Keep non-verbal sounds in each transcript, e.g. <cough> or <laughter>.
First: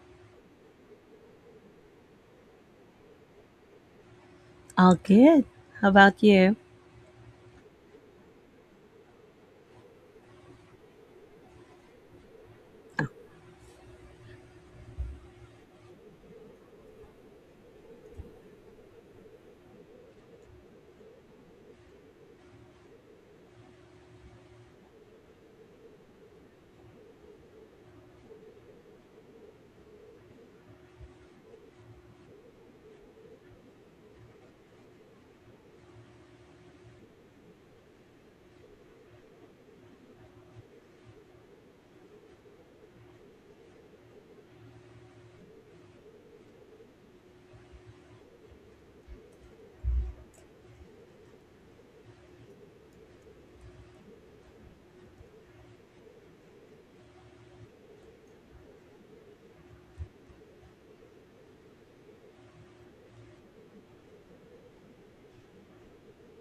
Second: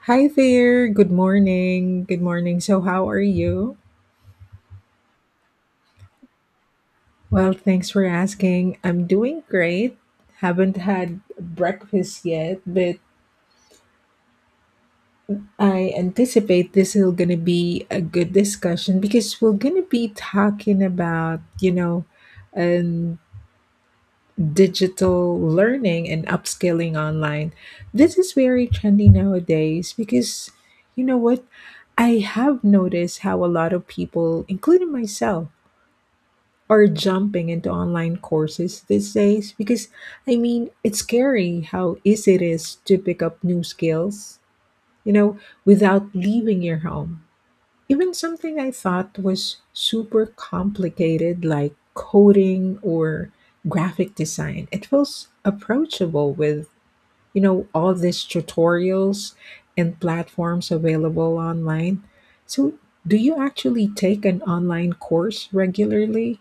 Hi there. Good morning. Good morning. So, how are you? All good. How about you? Well, thanks for asking. I'm doing great. Haven't had breakfast yet, but I anticipate this is going to be a good discussion because we're going to be talking about, um, digital learning and upskilling online. This is very trendy nowadays because, you know what? I have noticed how a lot of people, including myself, are jumping into online courses these days because I mean, it's scary how easy it is to pick up new skills, you know, without leaving your home. Even something I thought was super complicated, like coding or graphic design, it feels approachable with, all these tutorials and platforms available online. So, do you actually take an online course regularly?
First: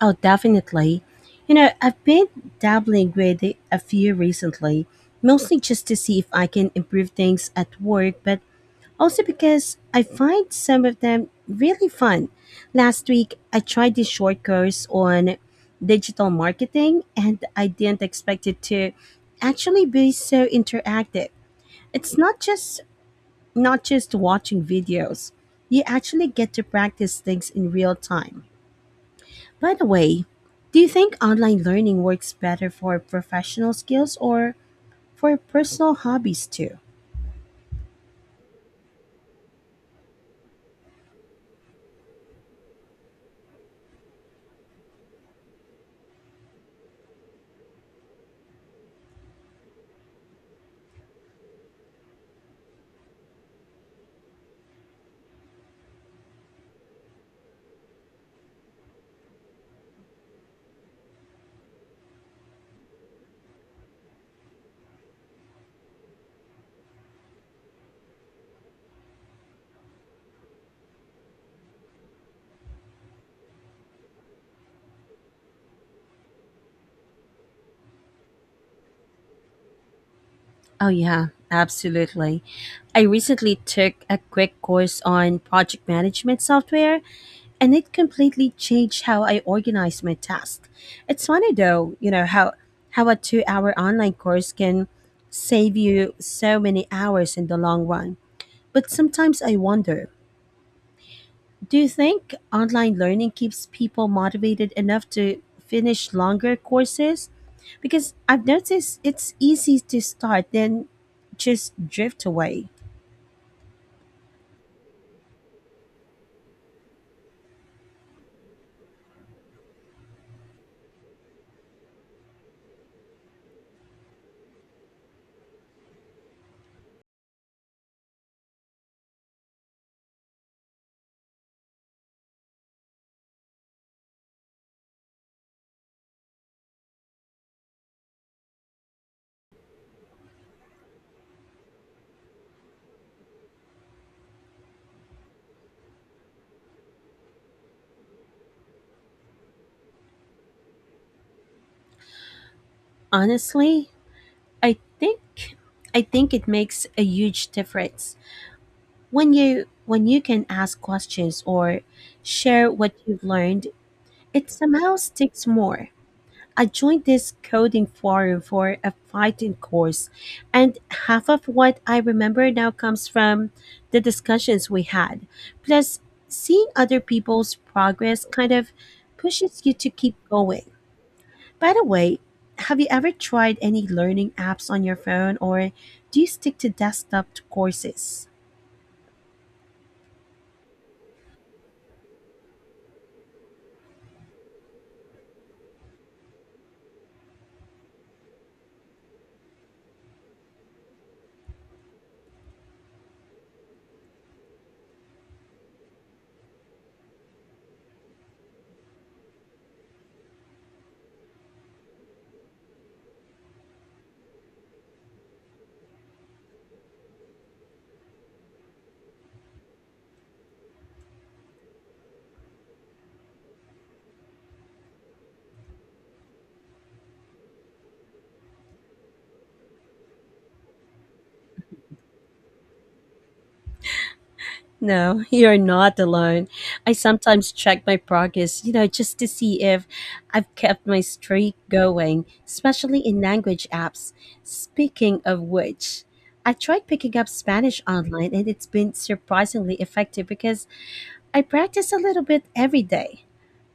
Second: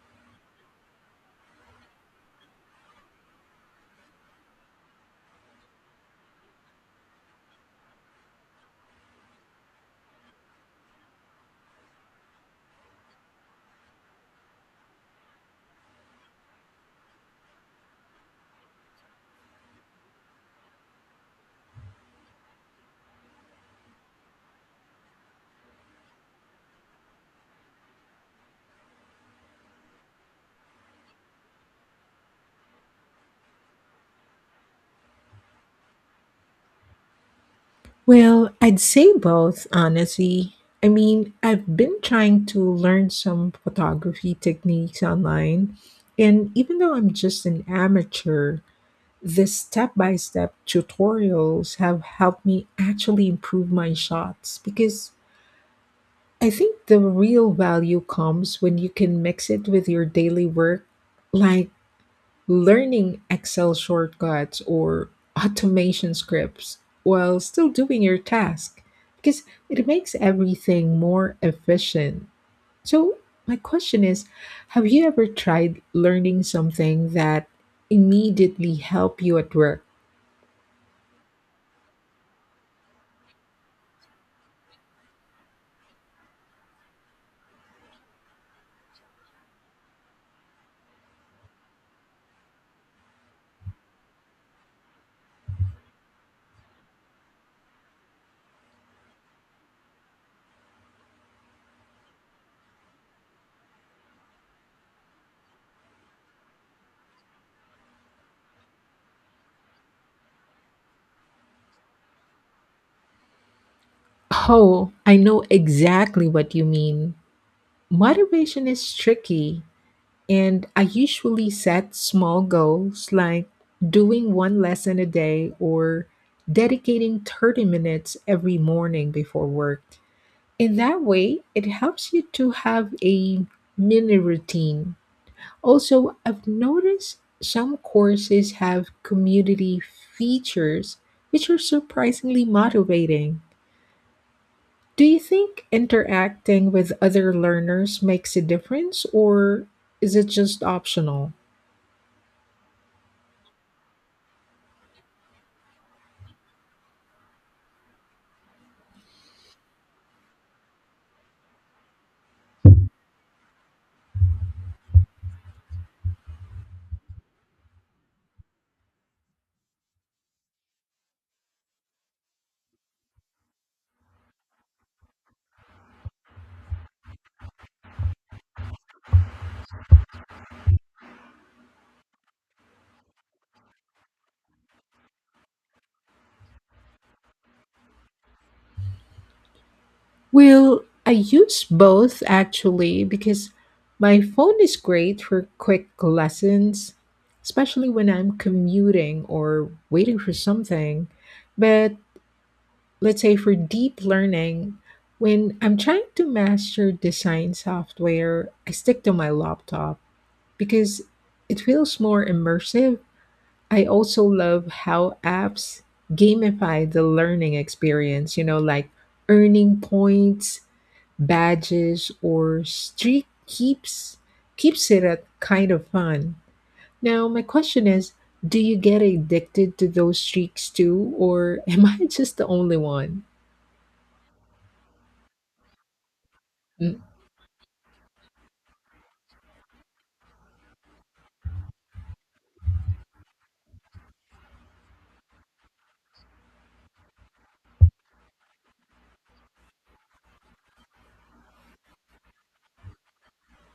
Oh, definitely. I've been dabbling with a few recently, mostly just to see if I can improve things at work, but also because I find some of them really fun. Last week, I tried this short course on digital marketing, and I didn't expect it to actually be so interactive. It's not just watching videos. You actually get to practice things in real time. By the way, do you think online learning works better for professional skills or for personal hobbies too? Well, I'd say both, honestly. I mean, I've been trying to learn some photography techniques online, and even though I'm just an amateur, the step by step tutorials have helped me actually improve my shots because I think the real value comes when you can mix it with your daily work, like learning Excel shortcuts or automation scripts while still doing your task because it makes everything more efficient. So, my question is, have you ever tried learning something that immediately helped you at work? Oh, yeah, absolutely. I recently took a quick course on project management software, and it completely changed how I organize my tasks. It's funny though, how a 2-hour online course can save you so many hours in the long run. But sometimes I wonder, do you think online learning keeps people motivated enough to finish longer courses? Because I've noticed it's easy to start, then just drift away. Oh, I know exactly what you mean. Motivation is tricky. And I usually set small goals like doing one lesson a day or dedicating 30 minutes every morning before work. In that way, it helps you to have a mini routine. Also, I've noticed some courses have community features which are surprisingly motivating. Do you think interacting with other learners makes a difference or is it just optional? Honestly, I think I think it makes a huge difference. When you can ask questions or share what you've learned, it somehow sticks more. I joined this coding forum for a fighting course, and half of what I remember now comes from the discussions we had. Plus, seeing other people's progress kind of pushes you to keep going. By the way, have you ever tried any learning apps on your phone, or do you stick to desktop courses? Well, I use both actually because my phone is great for quick lessons, especially when I'm commuting or waiting for something. But let's say for deep learning, when I'm trying to master design software, I stick to my laptop because it feels more immersive. I also love how apps gamify the learning experience, you know, like earning points, badges or streak keeps it at kind of fun. Now, my question is, do you get addicted to those streaks too, or <laughs> am I just the only one? No, you're not alone. I Mm. sometimes check my progress, just to see if I've kept my streak going, especially in language apps. Speaking of which, I tried picking up Spanish online and it's been surprisingly effective because I practice a little bit every day.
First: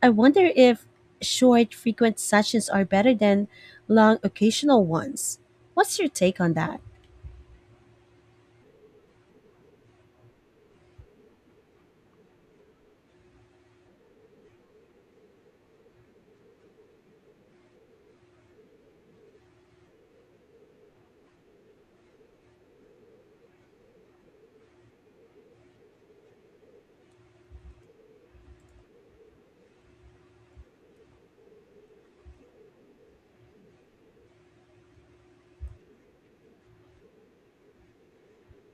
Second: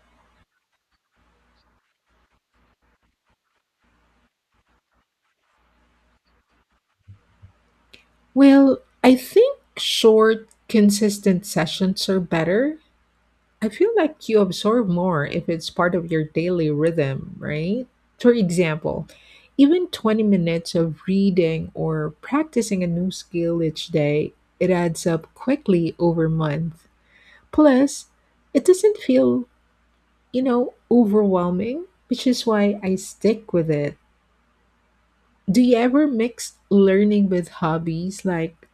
I wonder if short, frequent sessions are better than long, occasional ones. What's your take on that? Well, I think short, consistent sessions are better. I feel like you absorb more if it's part of your daily rhythm, right? For example, even 20 minutes of reading or practicing a new skill each day, it adds up quickly over month. Plus, it doesn't feel, overwhelming, which is why I stick with it. Do you ever mix learning with hobbies like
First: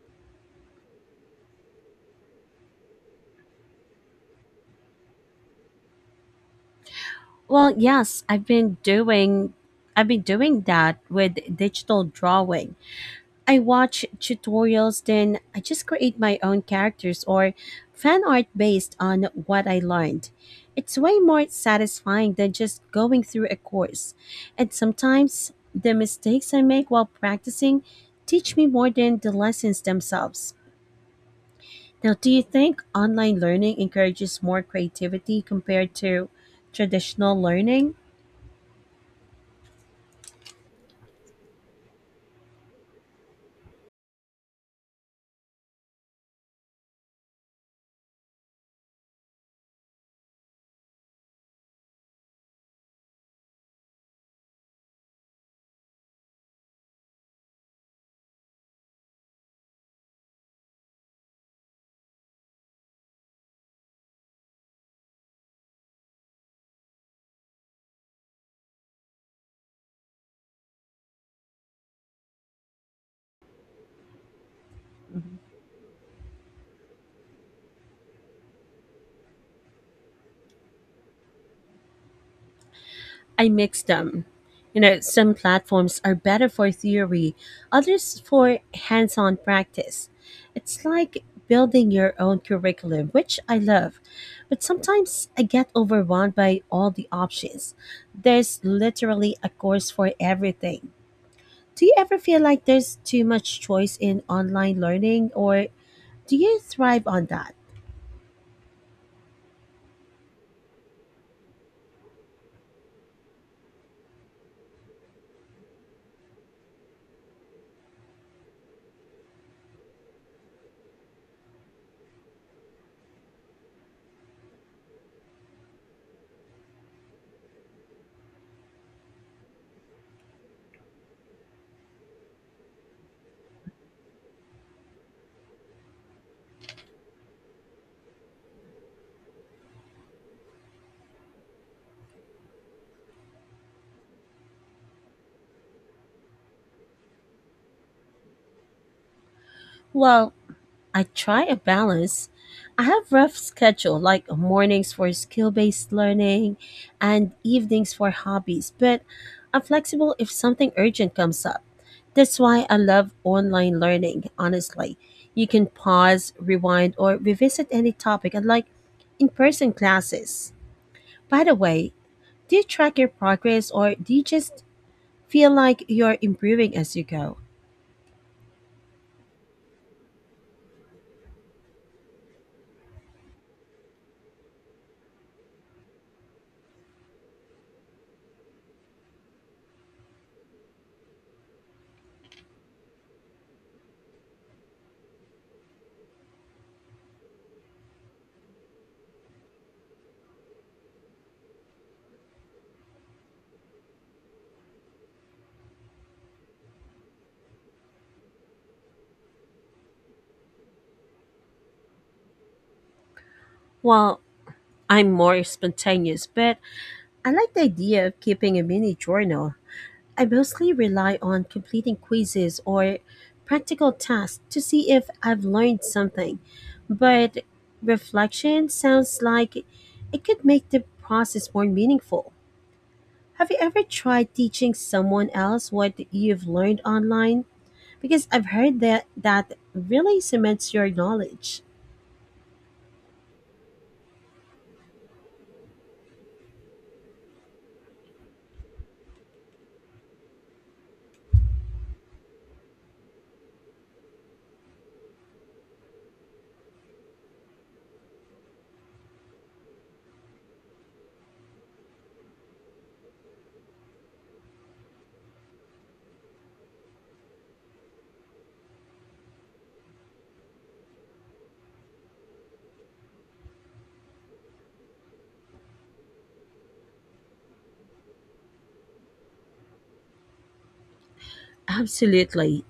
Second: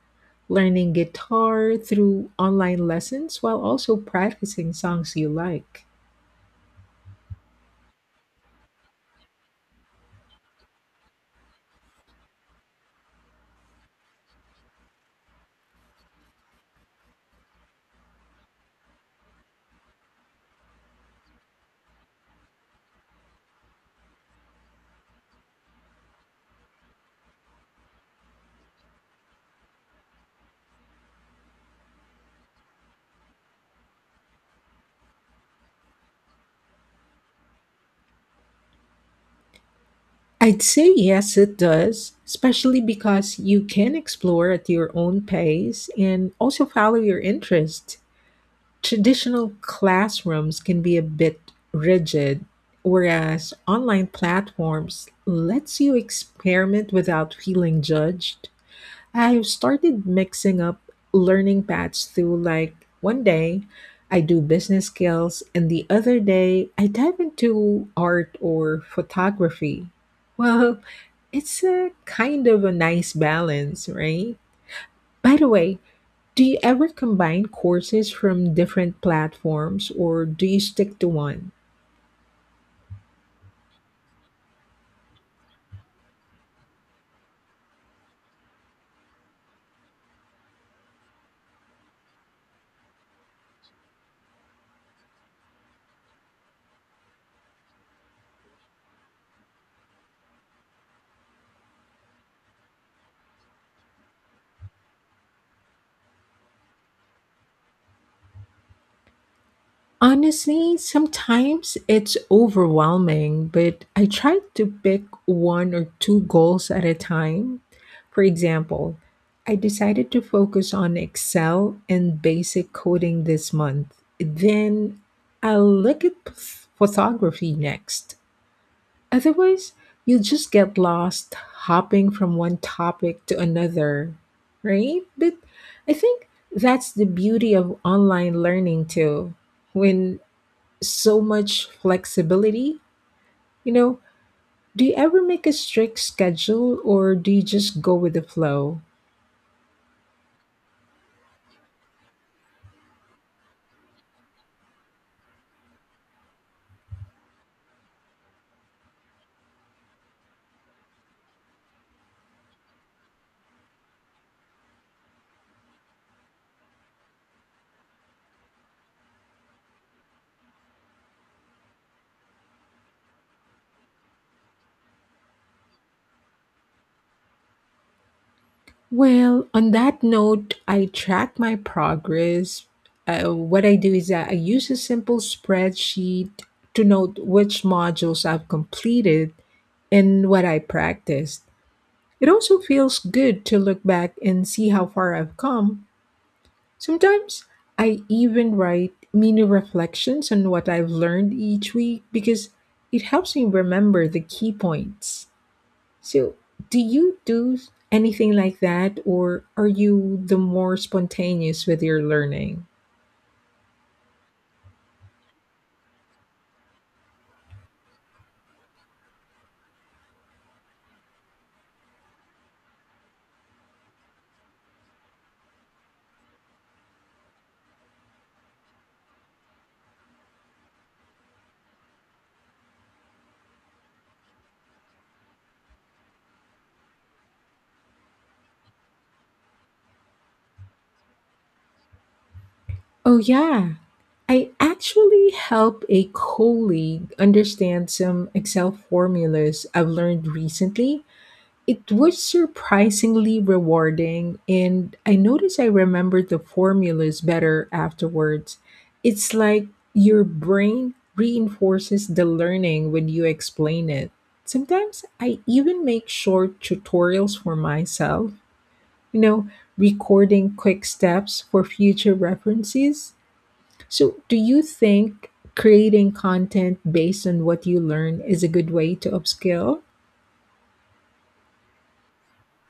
learning guitar through online lessons while also practicing songs you like? Well, yes, I've been doing that with digital drawing. I watch tutorials then I just create my own characters or fan art based on what I learned. It's way more satisfying than just going through a course. And sometimes the mistakes I make while practicing teach me more than the lessons themselves. Now, do you think online learning encourages more creativity compared to traditional learning? I'd say yes, it does, especially because you can explore at your own pace and also follow your interest. Traditional classrooms can be a bit rigid, whereas online platforms lets you experiment without feeling judged. I've started mixing up learning paths through like one day I do business skills and the other day I dive into art or photography. Well, it's a kind of a nice balance, right? By the way, do you ever combine courses from different platforms or do you stick to one? I mix them. Some platforms are better for theory, others for hands on practice. It's like building your own curriculum, which I love. But sometimes I get overwhelmed by all the options. There's literally a course for everything. Do you ever feel like there's too much choice in online learning, or do you thrive on that? Honestly, sometimes it's overwhelming, but I try to pick one or two goals at a time. For example, I decided to focus on Excel and basic coding this month. Then I'll look at photography next. Otherwise, you'll just get lost hopping from one topic to another, right? But I think that's the beauty of online learning too, when so much flexibility. You know, do you ever make a strict schedule or do you just go with the flow? Well, I try a balance. I have rough schedule like mornings for skill-based learning and evenings for hobbies, but I'm flexible if something urgent comes up. That's why I love online learning, honestly. You can pause, rewind, or revisit any topic unlike in-person classes. By the way, do you track your progress or do you just feel like you're improving as you go? Well, on that note, I track my progress. What I do is that I use a simple spreadsheet to note which modules I've completed and what I practiced. It also feels good to look back and see how far I've come. Sometimes I even write mini reflections on what I've learned each week because it helps me remember the key points. So, do you do anything like that, or are you the more spontaneous with your learning? Well, I'm more spontaneous, but I like the idea of keeping a mini journal. I mostly rely on completing quizzes or practical tasks to see if I've learned something, but reflection sounds like it could make the process more meaningful. Have you ever tried teaching someone else what you've learned online? Because I've heard that that really cements your knowledge. Oh, yeah. I actually help a colleague understand some Excel formulas I've learned recently. It was surprisingly rewarding, and I noticed I remembered the formulas better afterwards. It's like your brain reinforces the learning when you explain it. Sometimes I even make short tutorials for myself, you know, recording quick steps for future references. So, do you think creating content based on what you learn is a good way to upskill? Absolutely.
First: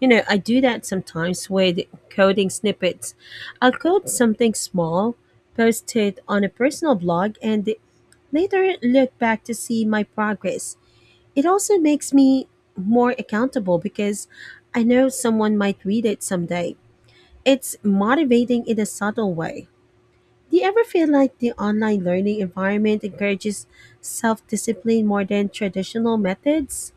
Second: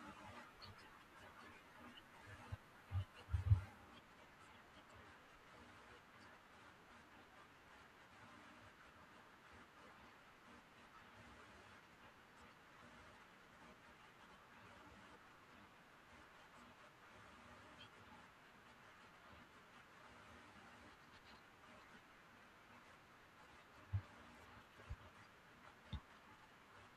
I do that sometimes with coding snippets. I'll code something small, post it on a personal blog, and later look back to see my progress. It also makes me more accountable because I know someone might read it someday. It's motivating in a subtle way. Do you ever feel like the online learning environment encourages self discipline more than traditional methods?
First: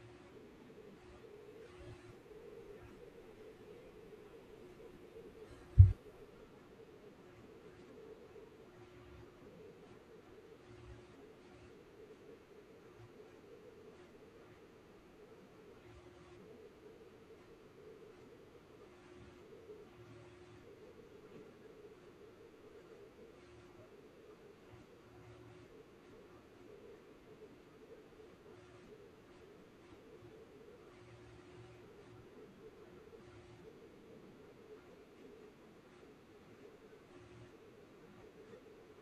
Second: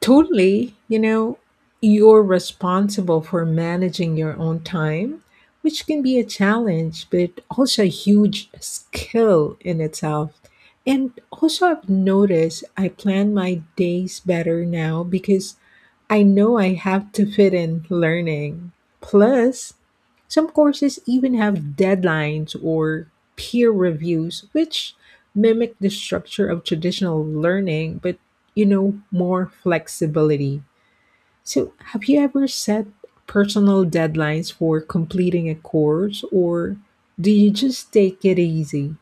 Totally. You know, you're responsible for managing your own time, which can be a challenge, but also a huge skill in itself. And also, I've noticed I plan my days better now because I know I have to fit in learning. Plus, some courses even have deadlines or peer reviews, which mimic the structure of traditional learning, but you know, more flexibility. So, have you ever set personal deadlines for completing a course, or do you just take it easy?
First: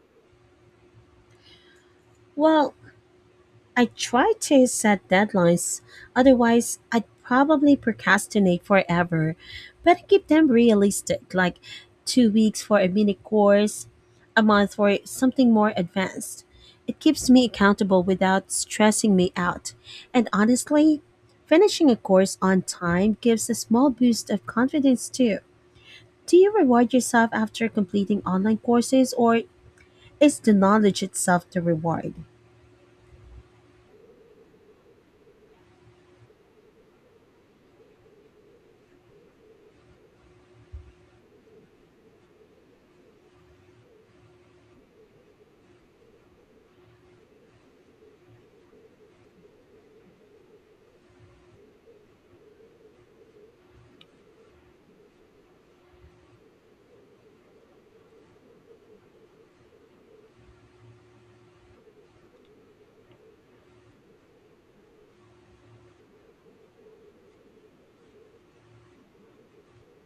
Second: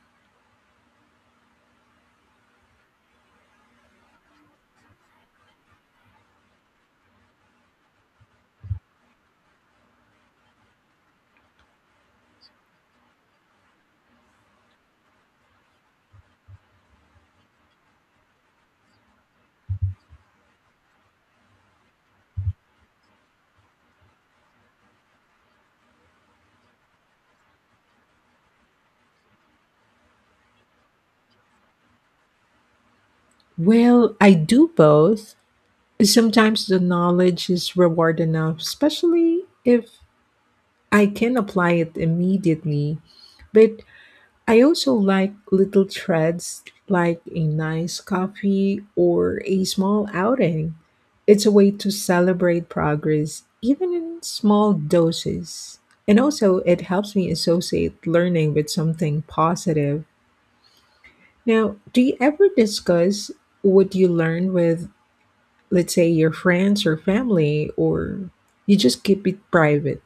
Well, I try to set deadlines, otherwise, I'd probably procrastinate forever. But I keep them realistic, like 2 weeks for a mini course, a month for something more advanced. It keeps me accountable without stressing me out. And honestly, finishing a course on time gives a small boost of confidence too. Do you reward yourself after completing online courses, or is the knowledge itself the reward? Well, I do both. Sometimes the knowledge is reward enough, especially if I can apply it immediately. But I also like little treats like a nice coffee or a small outing. It's a way to celebrate progress, even in small doses. And also, it helps me associate learning with something positive. Now, do you ever discuss what you learned with, let's say, your friends or family, or you just keep it private?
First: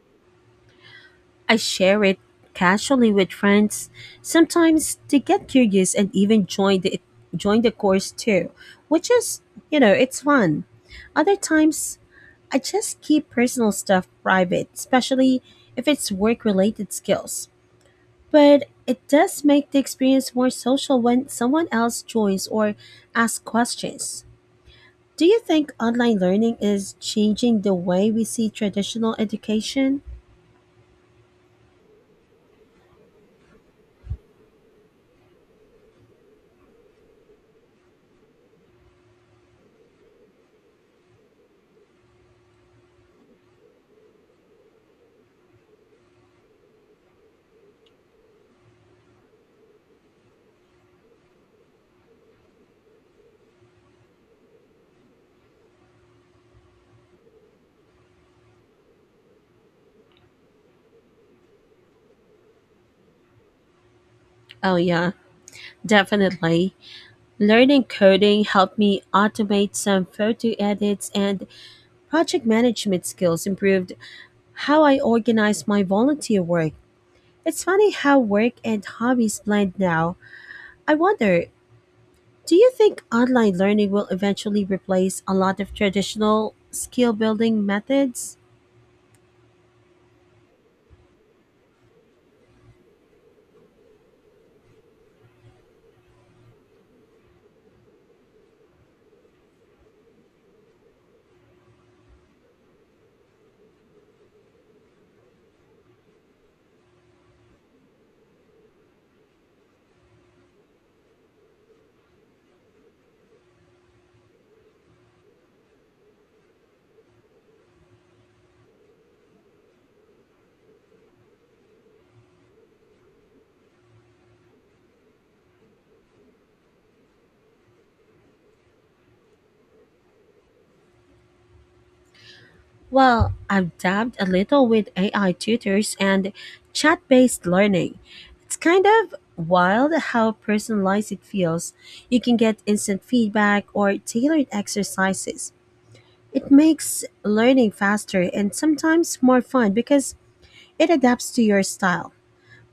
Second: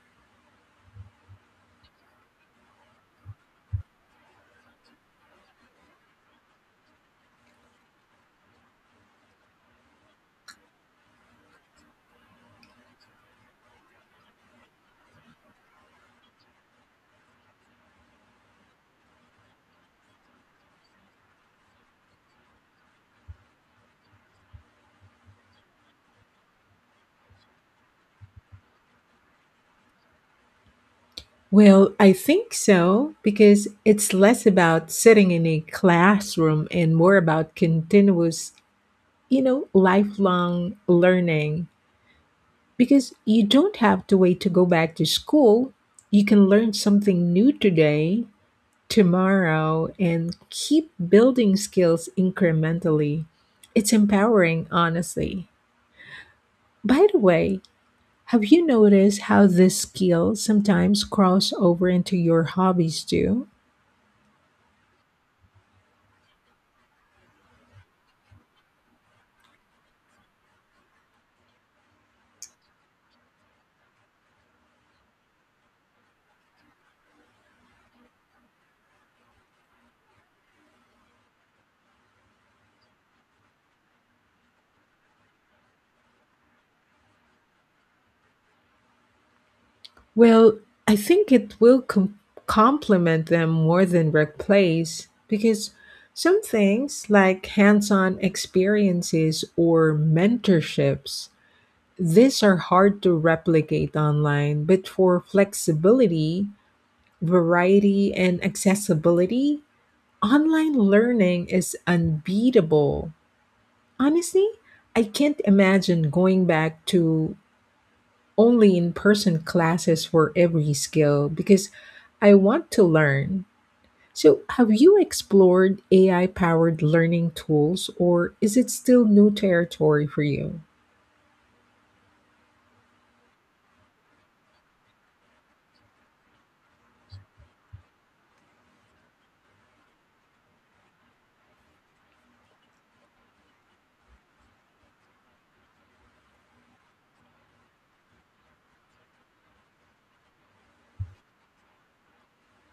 I share it casually with friends. Sometimes they get curious and even join the course too, which is, it's fun. Other times, I just keep personal stuff private, especially if it's work-related skills. But it does make the experience more social when someone else joins or asks questions. Do you think online learning is changing the way we see traditional education? Well, I think so because it's less about sitting in a classroom and more about continuous, lifelong learning. Because you don't have to wait to go back to school. You can learn something new today, tomorrow, and keep building skills incrementally. It's empowering, honestly. By the way, have you noticed how this skill sometimes cross over into your hobbies too? Oh, yeah, definitely. Learning coding helped me automate some photo edits, and project management skills improved how I organize my volunteer work. It's funny how work and hobbies blend now. I wonder, do you think online learning will eventually replace a lot of traditional skill building methods? Well, I think it will complement them more than replace because some things like hands-on experiences or mentorships, these are hard to replicate online, but for flexibility, variety and accessibility, online learning is unbeatable. Honestly, I can't imagine going back to only in person classes for every skill because I want to learn. So, have you explored AI powered learning tools or is it still new territory for you? Well, I've dabbed a little with AI tutors and chat based learning. It's kind of wild how personalized it feels. You can get instant feedback or tailored exercises. It makes learning faster and sometimes more fun because it adapts to your style.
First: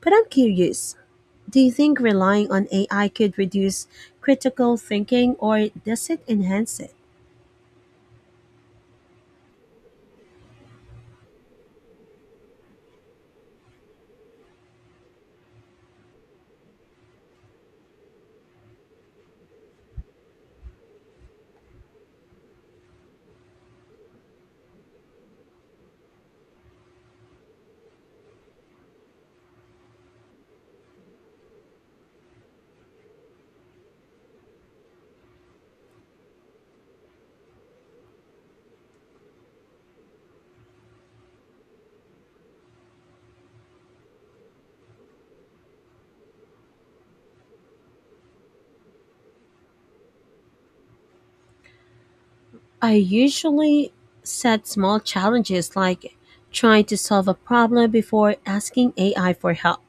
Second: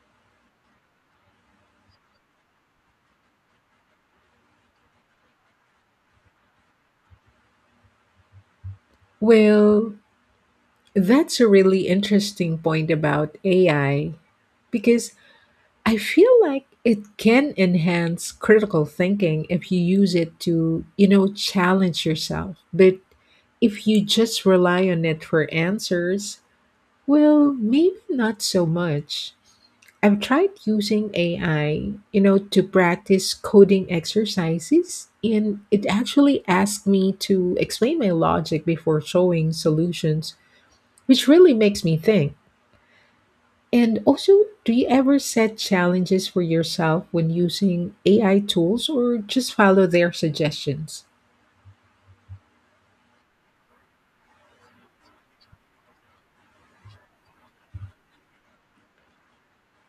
But I'm curious, do you think relying on AI could reduce critical thinking or does it enhance it? Well, that's a really interesting point about AI because I feel like it can enhance critical thinking if you use it to, challenge yourself. But if you just rely on it for answers, well, maybe not so much. I've tried using AI, to practice coding exercises, and it actually asked me to explain my logic before showing solutions, which really makes me think. And also, do you ever set challenges for yourself when using AI tools or just follow their suggestions? I usually set small challenges like trying to solve a problem before asking AI for help.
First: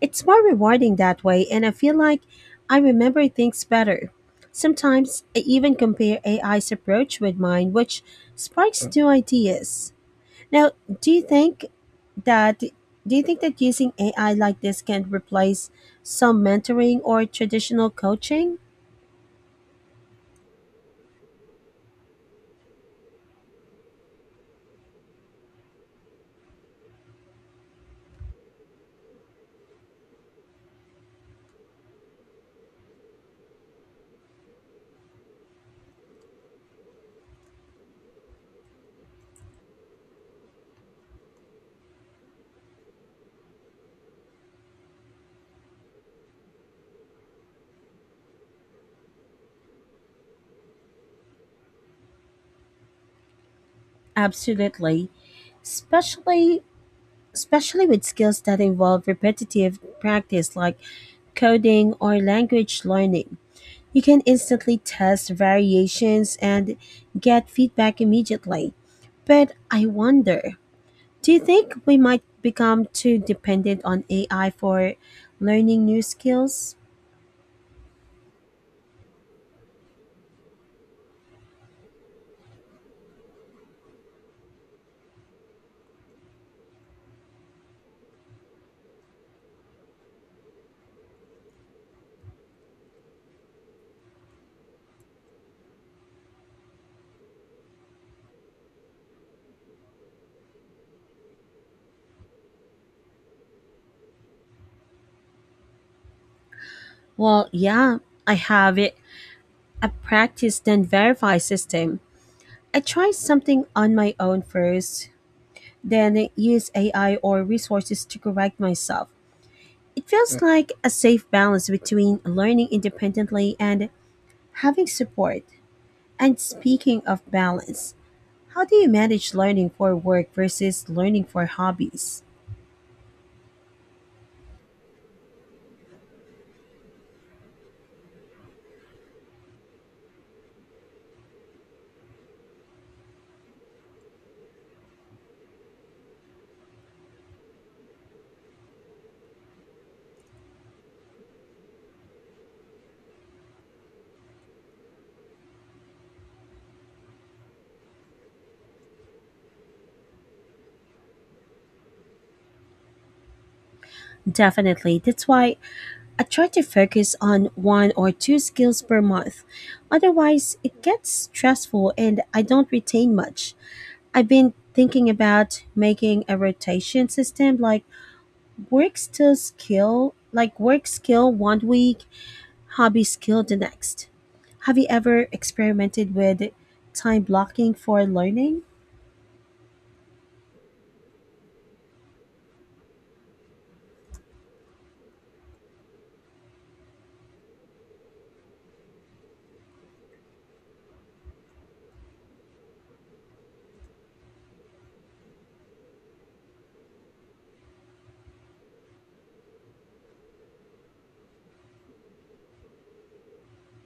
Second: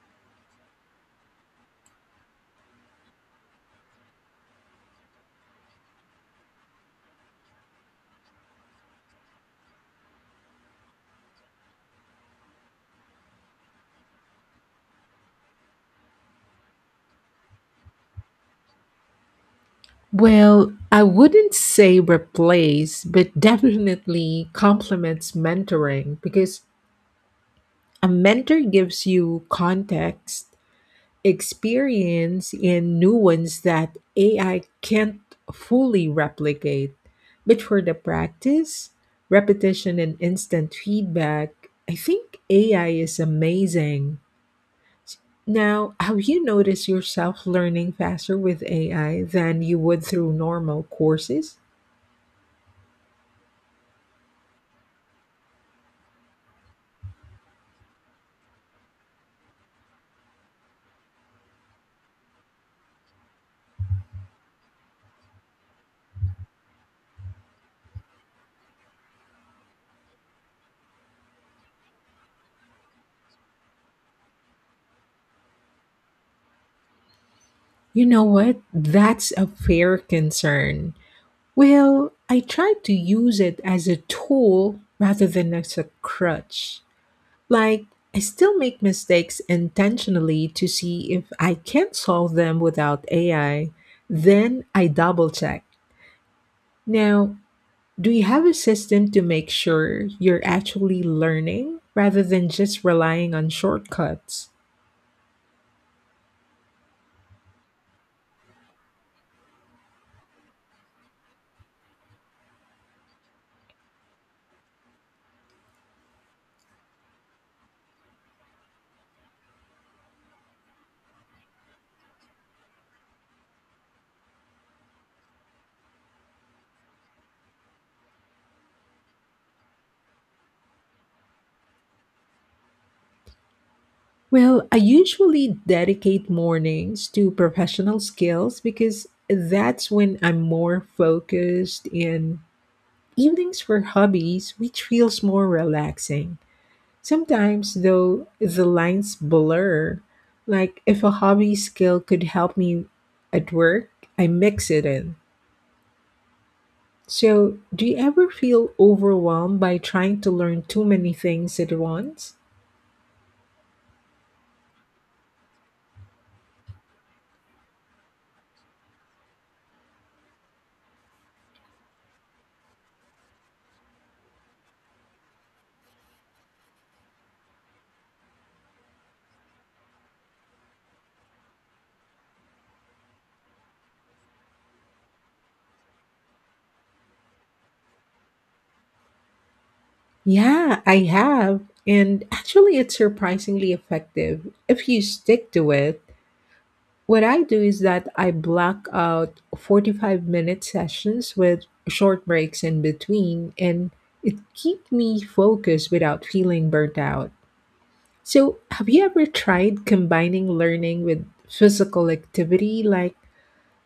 It's more rewarding that way, and I feel like I remember things better. Sometimes I even compare AI's approach with mine, which sparks new ideas. Now, do you think that do you think that using AI like this can replace some mentoring or traditional coaching? Well, I wouldn't say replace, but definitely complements mentoring because a mentor gives you context, experience, and nuance that AI can't fully replicate. But for the practice, repetition, and instant feedback, I think AI is amazing. Now, have you noticed yourself learning faster with AI than you would through normal courses? Absolutely, especially especially with skills that involve repetitive practice like coding or language learning. You can instantly test variations and get feedback immediately. But I wonder, do you think we might become too dependent on AI for learning new skills? You know what? That's a fair concern. Well, I try to use it as a tool rather than as a crutch. Like, I still make mistakes intentionally to see if I can solve them without AI. Then I double check. Now, do you have a system to make sure you're actually learning rather than just relying on shortcuts? Well, yeah, I have it. A practice then verify system. I try something on my own first, then use AI or resources to correct myself. It feels like a safe balance between learning independently and having support. And speaking of balance, how do you manage learning for work versus learning for hobbies? Well, I usually dedicate mornings to professional skills because that's when I'm more focused, and evenings for hobbies, which feels more relaxing. Sometimes, though, the lines blur. Like, if a hobby skill could help me at work, I mix it in. So, do you ever feel overwhelmed by trying to learn too many things at once? Definitely. That's why I try to focus on one or two skills per month. Otherwise, it gets stressful and I don't retain much. I've been thinking about making a rotation system like work still skill, like work skill one week, hobby skill the next. Have you ever experimented with time blocking for learning? Yeah, I have. And actually, it's surprisingly effective if you stick to it. What I do is that I block out 45-minute sessions with short breaks in between, and it keeps me focused without feeling burnt out. So, have you ever tried combining learning with physical activity like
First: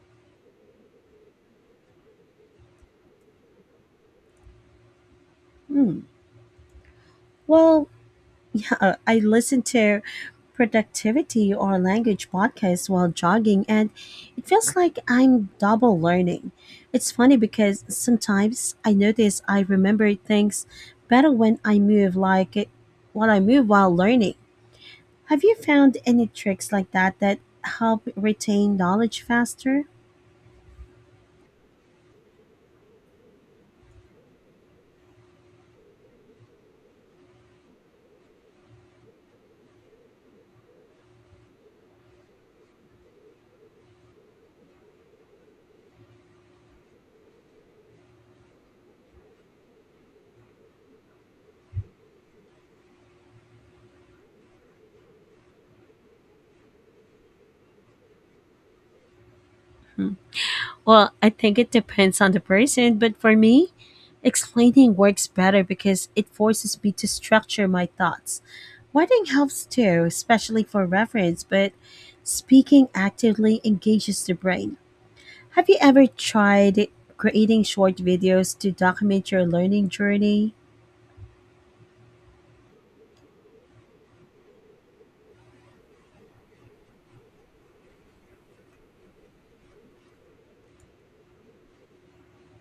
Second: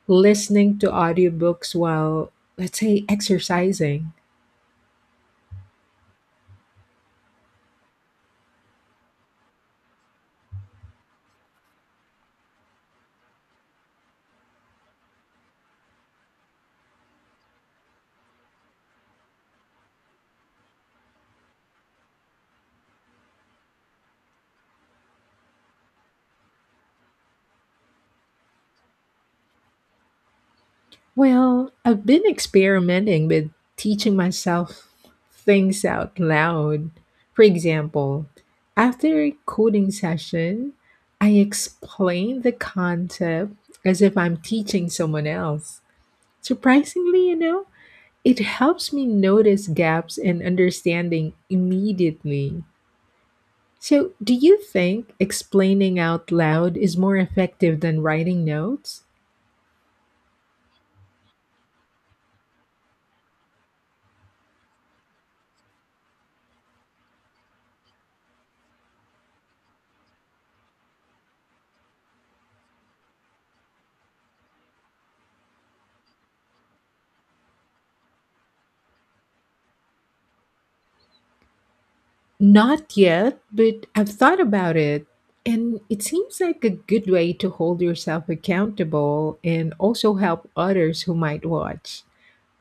listening to audiobooks while, let's say, exercising? Hmm. Well, <laughs> I listen to productivity or language podcasts while jogging, and it feels like I'm double learning. It's funny because sometimes I notice I remember things better when I move, when I move while learning. Have you found any tricks like that that help retain knowledge faster? Well, I've been experimenting with teaching myself things out loud. For example, after a coding session, I explain the concept as if I'm teaching someone else. Surprisingly, you know, it helps me notice gaps in understanding immediately. So, do you think explaining out loud is more effective than writing notes? Well, I think it depends on the person, but for me, explaining works better because it forces me to structure my thoughts. Writing helps too, especially for reference, but speaking actively engages the brain. Have you ever tried creating short videos to document your learning journey? Not yet, but I've thought about it. And it seems like a good way to hold yourself accountable and also help others who might watch.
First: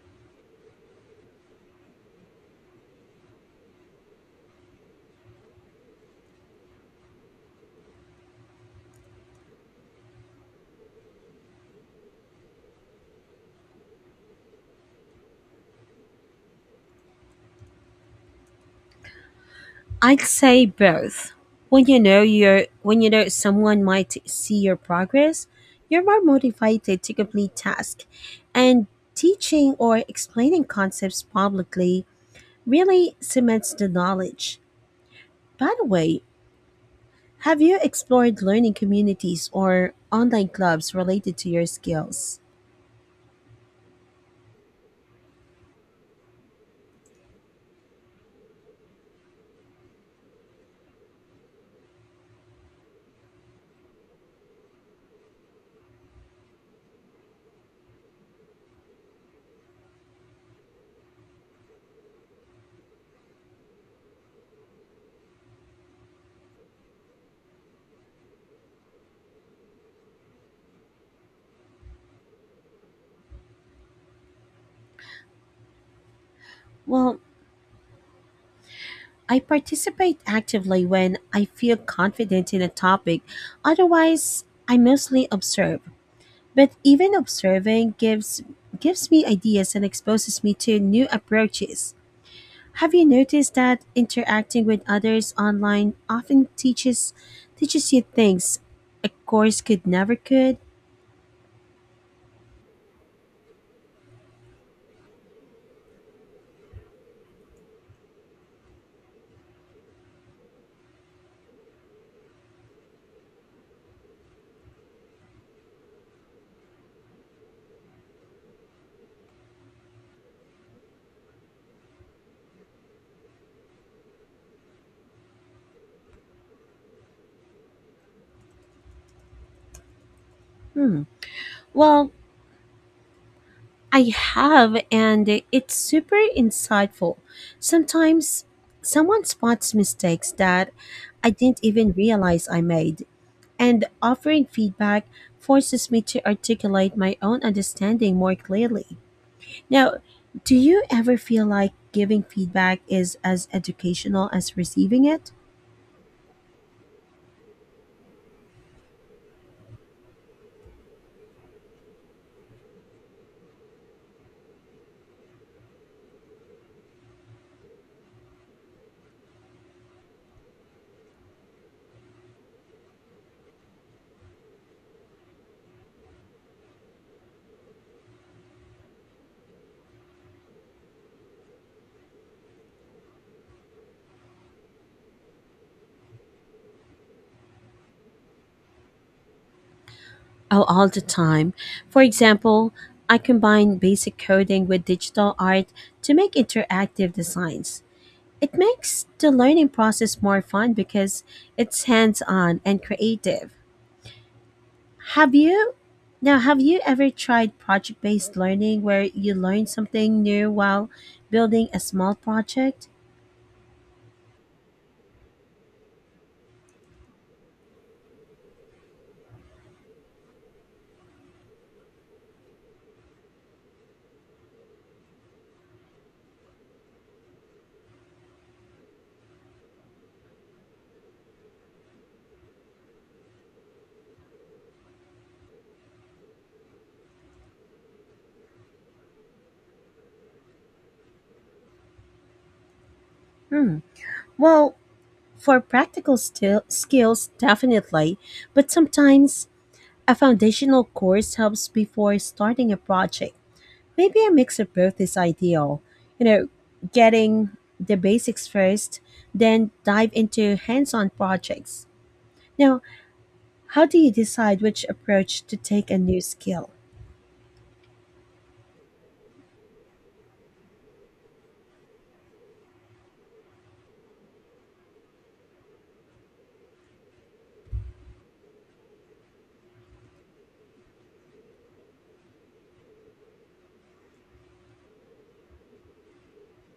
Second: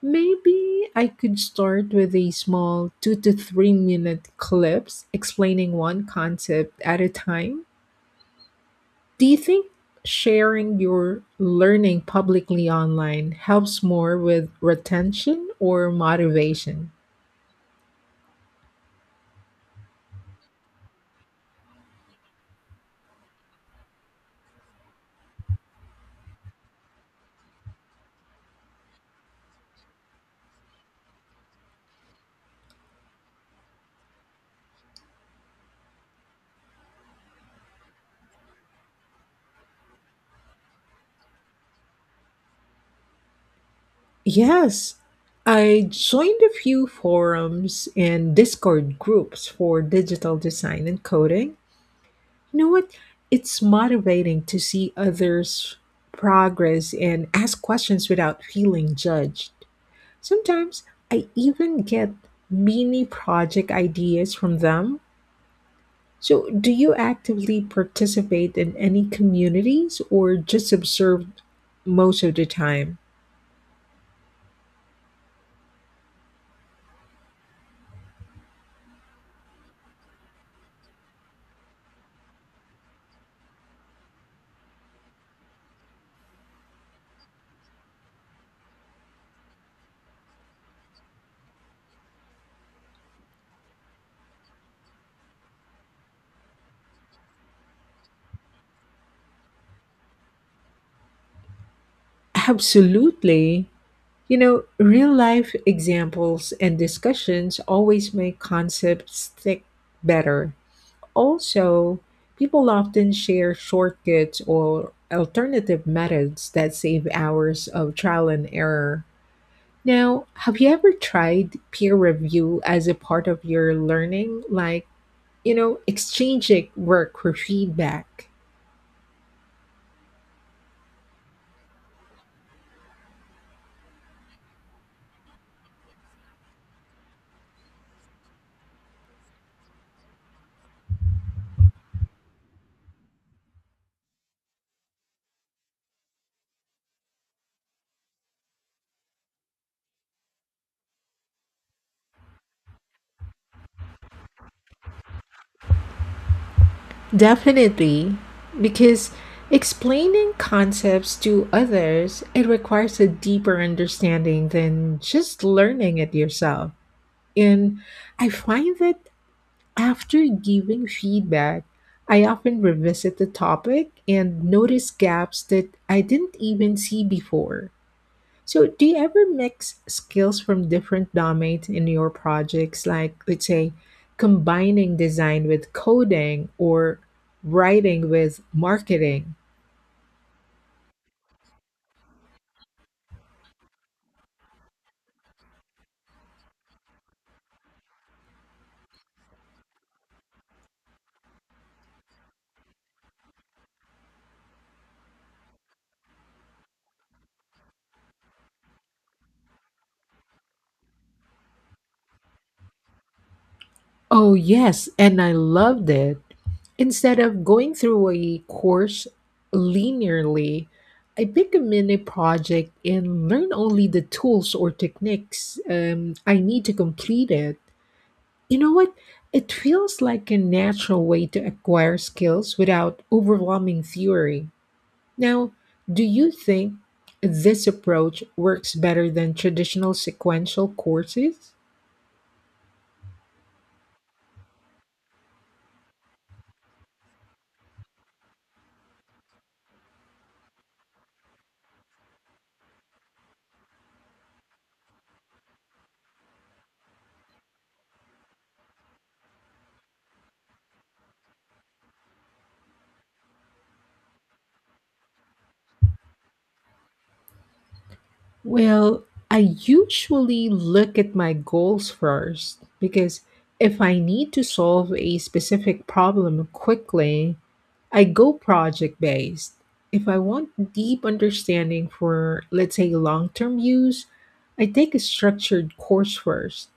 Maybe I could start with a small 2 to 3 minute clips explaining one concept at a time. Do you think sharing your learning publicly online helps more with retention or motivation? I'd say both. When you know someone might see your progress, you're more motivated to complete tasks. And teaching or explaining concepts publicly really cements the knowledge. By the way, have you explored learning communities or online clubs related to your skills? Yes, I joined a few forums and Discord groups for digital design and coding. You know what? It's motivating to see others' progress and ask questions without feeling judged. Sometimes I even get mini project ideas from them. So, do you actively participate in any communities or just observe most of the time? Well, I participate actively when I feel confident in a topic. Otherwise, I mostly observe. But even observing gives me ideas and exposes me to new approaches. Have you noticed that interacting with others online often teaches you things a course could never could? Absolutely. You know, real life examples and discussions always make concepts stick better. Also, people often share shortcuts or alternative methods that save hours of trial and error. Now, have you ever tried peer review as a part of your learning? Like, you know, exchanging work for feedback? Hmm. Well, I have and it's super insightful. Sometimes someone spots mistakes that I didn't even realize I made, and offering feedback forces me to articulate my own understanding more clearly. Now, do you ever feel like giving feedback is as educational as receiving it? Definitely, because explaining concepts to others, it requires a deeper understanding than just learning it yourself. And I find that after giving feedback, I often revisit the topic and notice gaps that I didn't even see before. So, do you ever mix skills from different domains in your projects, like let's say combining design with coding or writing with marketing? Oh, all the time. For example, I combine basic coding with digital art to make interactive designs. It makes the learning process more fun because it's hands on and creative. Have you? Now, have you ever tried project based learning where you learn something new while building a small project? Oh, yes, and I loved it. Instead of going through a course linearly, I pick a mini project and learn only the tools or techniques I need to complete it. You know what? It feels like a natural way to acquire skills without overwhelming theory. Now, do you think this approach works better than traditional sequential courses? Hmm. Well, for practical still skills, definitely, but sometimes a foundational course helps before starting a project. Maybe a mix of both is ideal. You know, getting the basics first, then dive into hands on projects. Now, how do you decide which approach to take a new skill? Well, I usually look at my goals first because if I need to solve a specific problem quickly, I go project based. If I want deep understanding for, let's say, long term use, I take a structured course first.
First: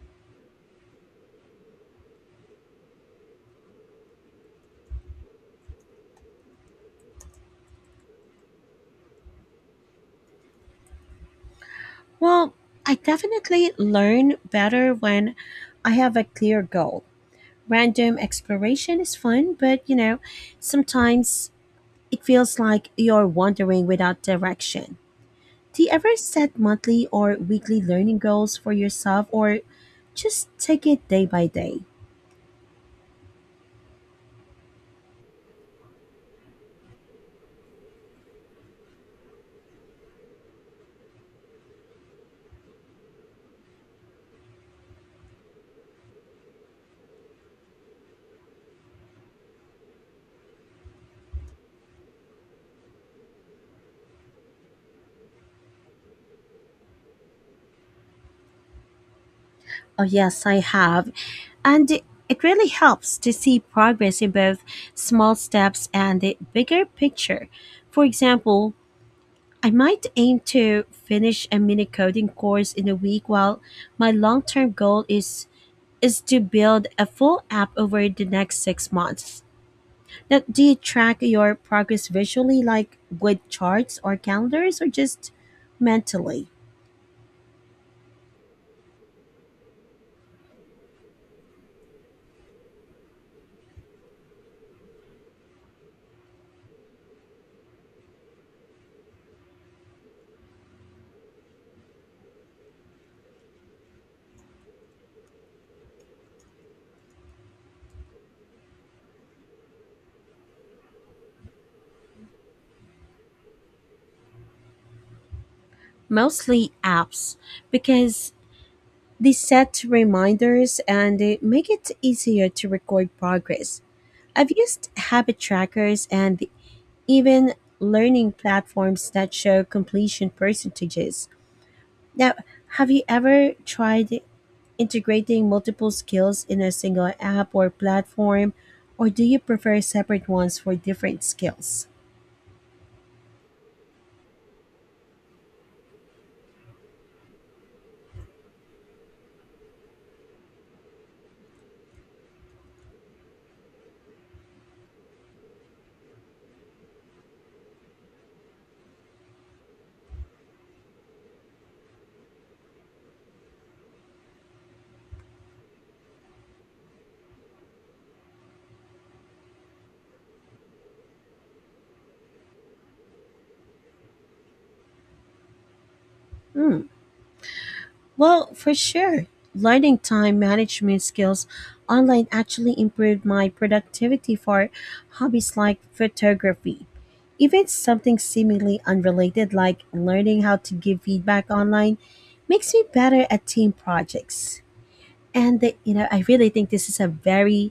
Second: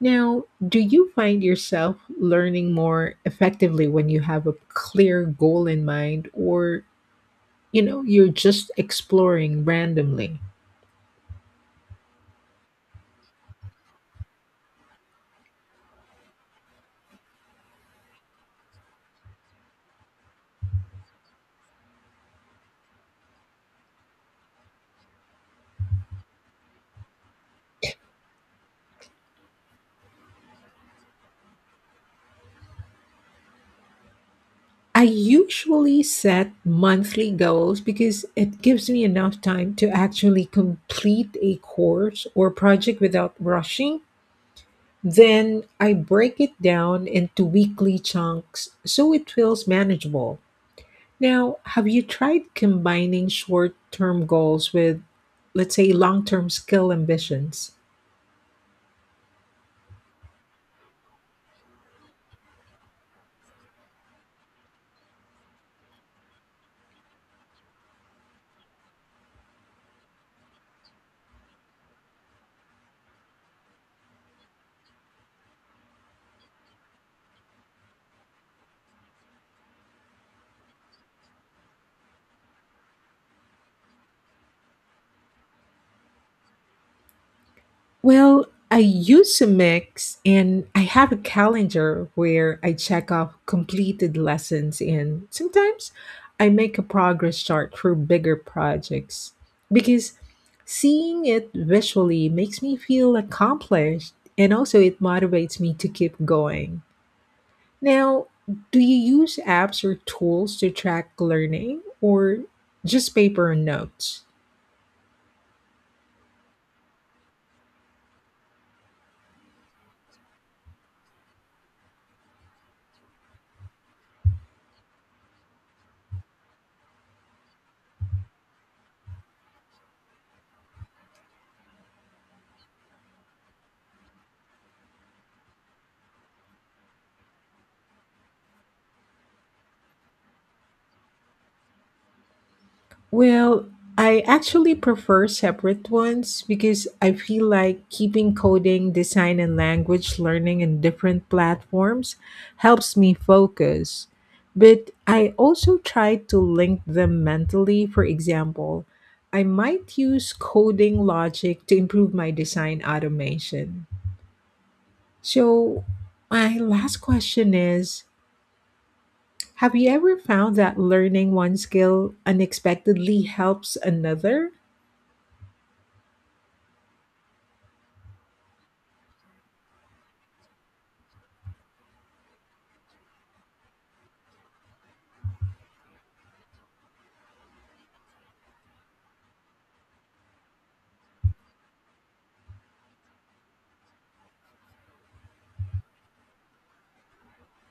Now, do you find yourself learning more effectively when you have a clear goal in mind or, you know, you're just exploring randomly? Well, I definitely learn better when I have a clear goal. Random exploration is fun, but sometimes it feels like you're wandering without direction. Do you ever set monthly or weekly learning goals for yourself or just take it day by day? I usually set monthly goals because it gives me enough time to actually complete a course or project without rushing. Then I break it down into weekly chunks so it feels manageable. Now, have you tried combining short term goals with, let's say, long term skill ambitions? Oh, yes, I have. And it really helps to see progress in both small steps and the bigger picture. For example, I might aim to finish a mini coding course in a week while my long-term goal is to build a full app over the next 6 months. Now, do you track your progress visually, like with charts or calendars, or just mentally? Well, I use a mix and I have a calendar where I check off completed lessons and sometimes I make a progress chart for bigger projects because seeing it visually makes me feel accomplished and also it motivates me to keep going. Now, do you use apps or tools to track learning or just paper and notes? Mostly apps, because they set reminders and they make it easier to record progress. I've used habit trackers and even learning platforms that show completion percentages. Now, have you ever tried integrating multiple skills in a single app or platform, or do you prefer separate ones for different skills? Well, I actually prefer separate ones because I feel like keeping coding, design, and language learning in different platforms helps me focus. But I also try to link them mentally. For example, I might use coding logic to improve my design automation. So, my last question is, have you ever found that learning one skill unexpectedly helps another? Hmm. Well, for sure, learning time management skills online actually improved my productivity for hobbies like photography. Even something seemingly unrelated like learning how to give feedback online makes me better at team projects. And they, I really think this is a very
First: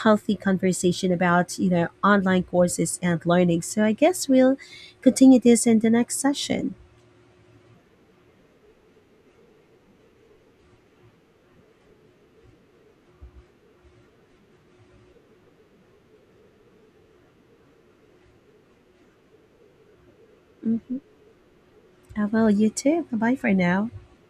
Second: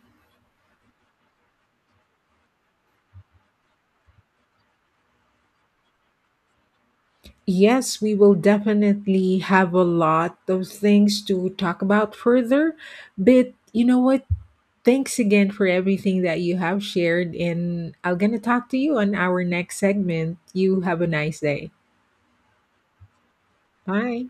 healthy conversation about online courses and learning, so I guess we'll continue this in the next session. Yes, we will definitely have a lot of things to talk about further. But you know what? Thanks again for everything that you have shared. And I'm going to talk to you on our next segment. You Hmm, have a nice day. I will. You too. Bye bye for now. Bye.